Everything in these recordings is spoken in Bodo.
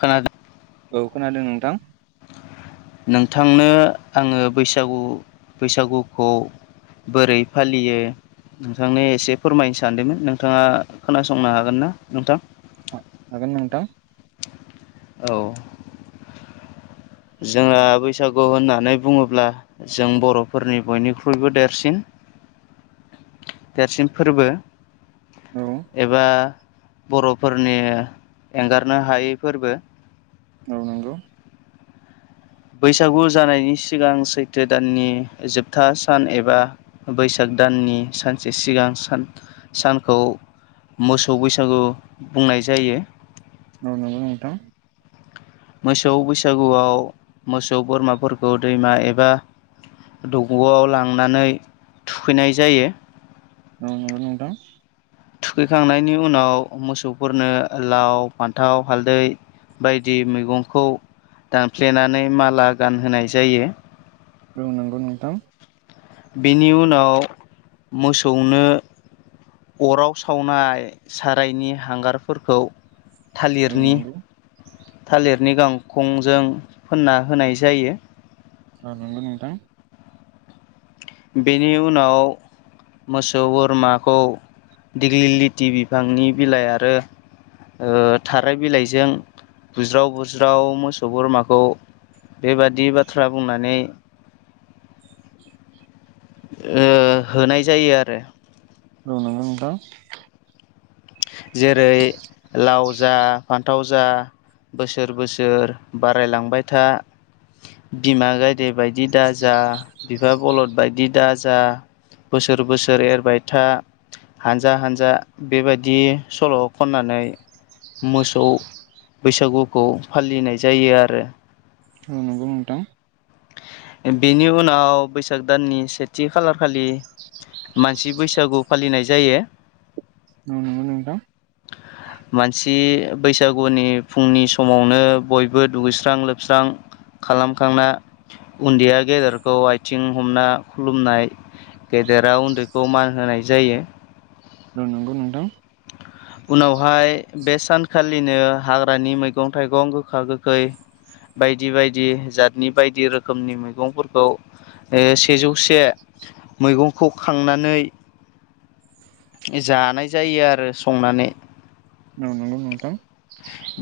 खोनादों औ खोनादों नोंथां, थांनो आंङो बैसागुखौ बोरै फालियो नोंथांनो एसे फोरमायनो सानदोंमोन नोंथांङा खोनासंनो हागोन ना नोंथां, ! हागोन नोंथां। औ, जोंहा बैसागु होननानै बुंङोब्ला जों बर'फोरनि बयनिख्रुइबो देरसिन देरसिन फोरबो औ एबा बर'फोरनि एंगारनो हायै फोरबो। औ नंगौ। बैसागु जानायनि सिगां सैथो दाननि जोबथा सान एबा बैसाग दाननि सानसे सिगां सान सानखौ मोसौ बैसागु बुंनाय जायो। औ नंगौ नोंथां। मोसौ बैसागुआव मोसौ बोरमाफोरखौ दैमा एबा दग'आव लांनानै थुखैनाय जायो। औ नंगौ नोंथां। थुखैखांनायनि उनाव मोसौफोरनो लाव, फान्थाव, हालदै बायदि मैगंखौ दानफ्लेनानै माला गानहोनाय जायो। औ नगौ नोंथां। बेनि उनाव मोसौनो अराव सावनाय सारायनि हांगारफोरखौ औ थालिरनि नंगौ थालिरनि गांखंजों फोनना होनाय जायो। औ नंगौ नोंथां। बेनि उनाव मोसौ बोरमाखौ दिग्लि लिथि बिफांनि बिलाइ आरो ओ थाराय बिलाइजों बुज्राव बुज्राव मोसौ बोरमाखौ बेबादि बाथ्रा बुंनानै ओ होनाय जायो आरो। औ नंगौ नोंथां। जेरै लाव जा फान्थाव जा बोसोर बोसोर बारायलांबाय था। बिमा गायदे बायदि दाजा, बिफा बलद बायदि दाजा। बोसोर बोसोर एरबाय था, हानजा हानजा बेबाय दि सल' खननानै मोसौ बैसागुखौ फालिनाय जायो आरो। औ नंगौ नों बेनि उनाव बैसाग दाननि सेथि खालारखालि मानसि बैसागु फालिनाय जायो। औ नंगौ नोंथां। मानसि बैसागुनि फुंनि समावनो बयबो दुगैस्रां लोबस्रां खालामखांना उन्दैया गेदेरखौ आथिं हमना खुलुमनाय। गेदेरा उन्दैखौ मान होनाय जायो। औ नंगौ नोंथां‌‌। [inaudible] उनावहाय बे सानखालिनो हाग्रानि मैगं थाइगं गोखा गोखै बायदि बायदि जातनि बायदि रोखोमनि मैगंफोरखौ ओ सेजौसे मैगंखौ खांनानै जानाय जायो आरो संनानै।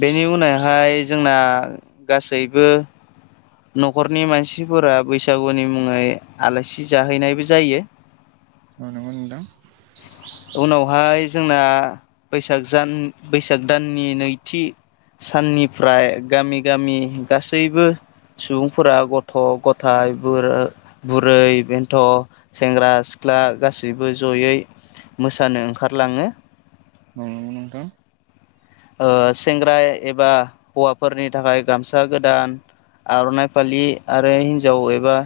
बेनि उनावहाय जोंना गासैबो न'खरनि मानसिफोरा बैसागुनि मुङै आलासि जाहैनायबो जायो। औ नंगौ नोंथां। हाय जोंना बैसाग जान बैसाग दाननि नैथि साननिफ्राय गामि गामि गासैबो सुबुंफोरा गथ' गथाय बचर बुरै बेन्थ' सेंग्रा सिख्ला दा गासैबो जयै मोसानो ओंखारलाङो। ओं नोंथां। ओ सेंग्रा एबा हौवाफोरनि थाखाय गामसा गोदान आर'नाइ फालि आरो हिन्जाव एबा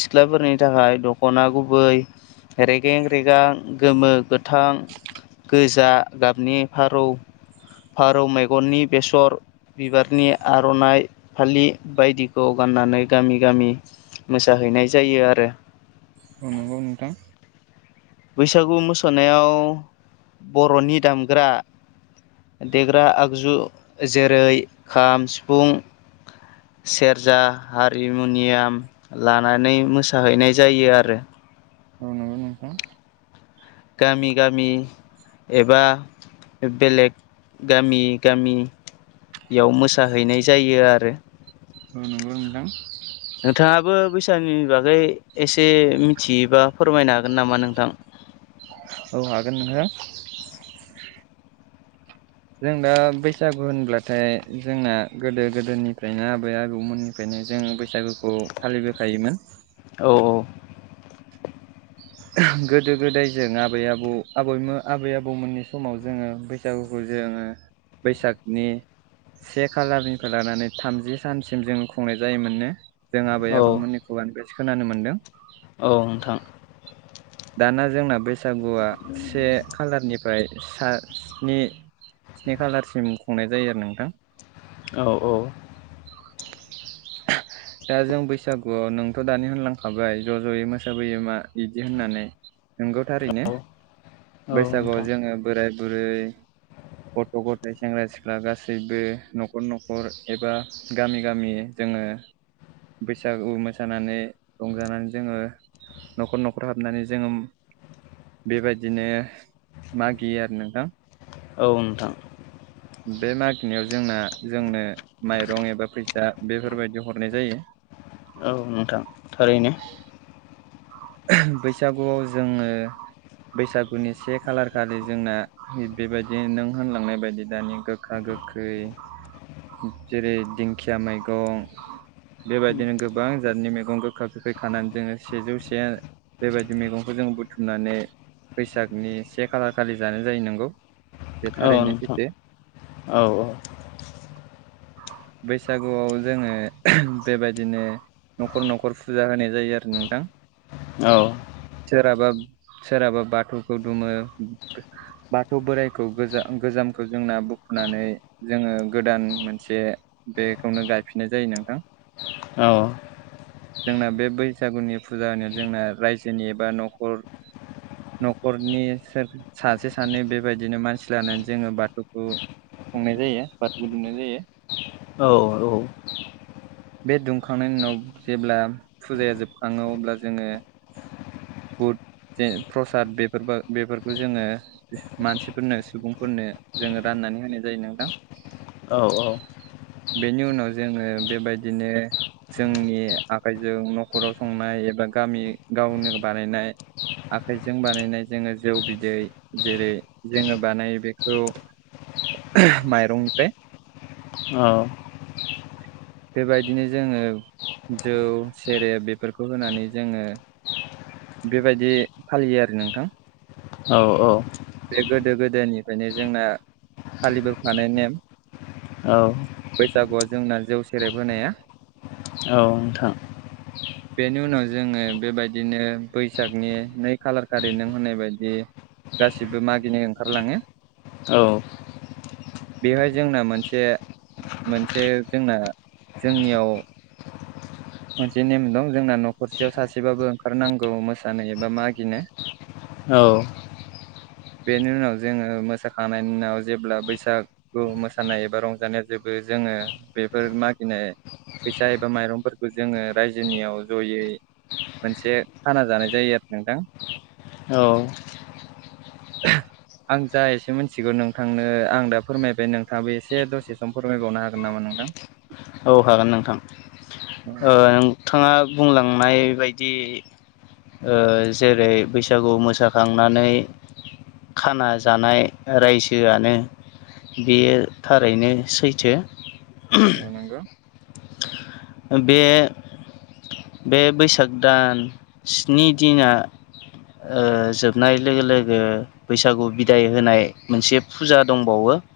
सिख्लाफोरनि थाखाय दख'ना गुबै। रेगें रेगां गोमो गोथां। गोजा गाबनि फारौ फारौ मेगननि बेसर बिबारनि आर'नाइ फालि बायदिखौ गाननानै गामि गामि मोसाहैनाय जायो आरो नंगौ नोंथां बैसागु मोसानायाव बर'नि दामग्रा देग्रा आगजु जेरै खाम सिफुं सेरजा हारिमुनियाम लानानै मोसाहैनाय जायो आरो औ नोंगौ नोंथां गामि गामि एबा बेलेग गामि गामि याव मोसाहैनाय जायो आरो औ नंगौ नोंथां नोंथाङाबो बैसागुनि बागै एसे मिथियोबा फोरमायनो हागोन नामा नोंथां लांदां औ हागोन नोंक हो जों दा बैसागु होनब्लाथाय जोंना गोदो गोदोनिफ्रायनो आबै आबौमोननिफ्रायनो जोंङो बैसागुखौ फालिबोखायोमोन औ औ गोदो गोदाय जों आबै आबौ आबैमोन आबै आबौमोननि समाव जोङो बैसागुखौ जोङो बैसागनि से खालारनिफ्राय लानानै थामजि सानसिम जों खुंनाय जायोमोननो जों आबै औ आबौमोननि खुगानिफ्रायसो खोनानो मोन्दों औ नोंथां दाना जोंना बैसागुआ से खालारनिफ्राय ओमफ्राय सा स्नि स्नि खालारसिम खुंनाय जायो आरो नोंथां औ औ लांदां दा जों बैसागुआव नोंथ' दानि होनलांखाबाय ज' ज'यै मोसाबोयो मा बिदि होननानै नंगौ थारैनो औ औ बैसागुआव नोंथां जोङो बोराय बुरै गथ' गथाइ सेंग्रा सिख्ला गासैबो न'खर न'खर एबा गामि गामि जोङो बैसागु मोसानानै रंजानानै जोङो न'खर न'खर हाबनानै जोङो बेबायदिनो मागियो आरो नोंथां औ नोंथां बे मागिनायाव जोंना जोंनो माइरं एबा फैसा बेफोरबायदि हरनाय जायो औ नोंथां थारैनो बैसागुआव जोङो बैसागुनि से खालार खालि जोंना बेबायदि नों होनलांनाय बायदि दानि गोखा गो गोखै जेरै दिंखिया मैगं बेबायदिनो गोबां जादनि मेगं गोखा गोखै खानानै जोङो सेजौ ज बेबायदि मैगंखौ जों बुथुमनानै बैसागनि से खालार खालि जानाय जायो नोंगौ औ नोंथां औ औ बैसागुआव जोङो बेबायदिनो न'खर न'खर फुजा होनाय जायो आरो नोंथां औ सोरहाबा सोरहाबा बाथौखौ दुुमो बाथौ बोराइखौ गोजा गोजामखौ जोंना बु फुनानै जोङो गोदान मोनसे बेखौनो गायफिननाय जायो नोंथां औ जोंना बे बैसागुनि फुजा होनायाव जोंना रायजोनि एबा न'खर न'खरनि सोर सासे सानै बेबायदिनो मानसि लानानै जोङो बाथौखौ संनाय जायो बाथौबो दुमनाय जायो औ औ बे दुमखांनायनि उनाव जेब्ला फुजाया जोबखाङो अब्ला जोङो बुद जे प्रसाद बेफोर बेफोरखौ जोङो मानसिफोरनो सुबुंफोरनो जोङो रान नानै होनाय जायो नोंथां औ औ बेनि उनाव जोङो बेबायदिनो जोंनि आखाइजों न'खराव संनाय एबा गामि गावनो बानायनाय आखाइजों बानायनाय जोङो जौ बिदै जेरै जोङो बानायो बेखौ माइरंनिफ्राय औ बेबायदिनो जोङो जौ सेरेब बेफोरखौ होनानै जोङो बेबायदि फालियो आरो नोंथां औ औ औ बे गोदो गोदायनिफ्रायनो जोंना फालिबोफानाय नेम औ बैसागुआव जोंना जौ सेरेब होनाया थां बेनि उनाव जोङो बेबायदिनो बैसागनि नै खालार खारि नों होननाय बायदि गासिबो मागिनो ओंखारलाङो औ बेवहाय जोंना मोनसे मोनसे जोंना जोंनियाव मोनसे नेम दं जोंना न'खरसेयाव सासेबाबो ओंखारनांगौ मोसानो एबा मागिनो औ बेनि उनाव जोङो मोसाखांनायनि उनाव जेब्ला बैसागु मोसानाय एबा रंजानाया जोबो जोङो बेफोर मागिनाय फैसा एबा माइरंफोर जोङो रायजोनियाव जयै मोनसे खाना जानाय जायो आरो नोंथां औ आं जा एसे मिथिगौ नोंथांनो आं दा फोरमायबाय नोंथाङाबो एसे दसे सम फोरमायबावनो हागोन नामा नों नोंथां औ हागोन नोंथां ओ नोंथाङा बुंलांनाय बायदि ओ जेरै बैसागु मोसाखांनानै खाना जानाय रायजोआनो बेयो थारैनो सैथो अ नोंगौ ओ बे बे बैसाग दान स्नि दिना ओ जोबनाय लोगो लोगो बैसागु बिदाय होनाय मोनसे फुजा दंबावो [inaudible]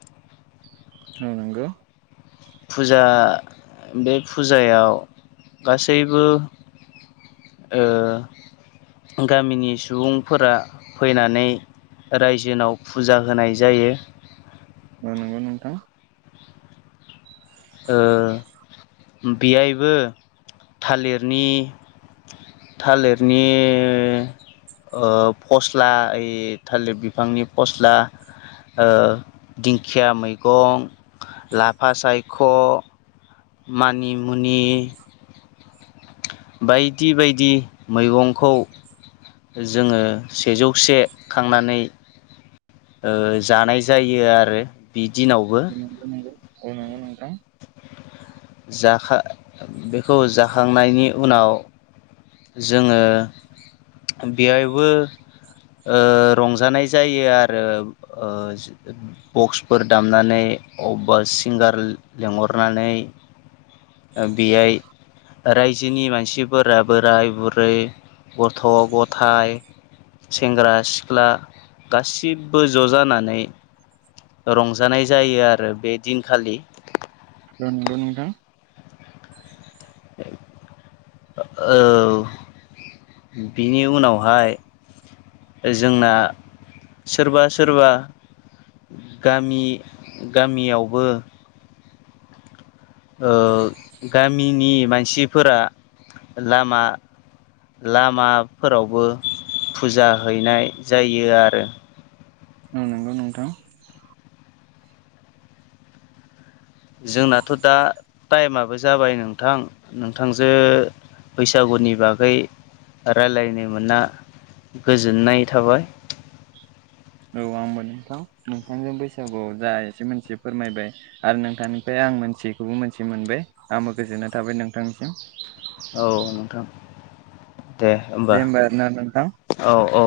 औ नोंगौ फुजा बे फुजायाव गासैबो ओ गामिनि सुबुंफोरा फैनानै रायजोनाव फुजा होनाय जायो औ नोंगौ नोंथां ओ बेहायबो थालिरनि थालिरनि ओ फस्ला ओइ थालिर बिफांनि फस्ला ओ दिंखिया मैगं लाफा सायख' मानिमुनि बायदि बायदि मैगंखौ जोङो सेजौसे खांनानै जानाय जायो आरो बि दिनावबो नंगौ नंगौ औ नंगौ नोंथां जाखा बेखौ जाखांनायनि उनाव जोङो बेवहायबो रंजानाय जायो आरो बक्सफोर दामनानै अवबा सिंगार लेंहरनानै बेहाय रायजोनि मानसिफोरा बोराय बुरै गथ' गथाइ सेंग्रा सिख्ला गासिबो ज' जानानै रंजानाय जायो आरो बे दिनखालि। औ नंगौ नोंथां। औ बिनि उनावहाय जोंना सोरबा सोरबा गामि गामियावबो ओ गामिनि मानसिफोरा लामा लामाफोरावबो फुजा हैनाय जायो आरो। औ नंगौ नोंथां। जोंनाथ' दा टाइमाबो जाबाय नोंथां नोंथांजो बैसागुनि बागै रायलायनो मोनना गोजोननाय थाबाय। औ आंबो नोंथां नोंथांजों बैसागुआव जा एसे मोनसे फोरमायबाय आरो नोंथांनिफ्राय आं आं मोनथियैखौबो मोनथि मोनबाय आंबो गोजोननाय थाबाय नोंथांनिसिम। औ नोंथां। दे होमबा औ औ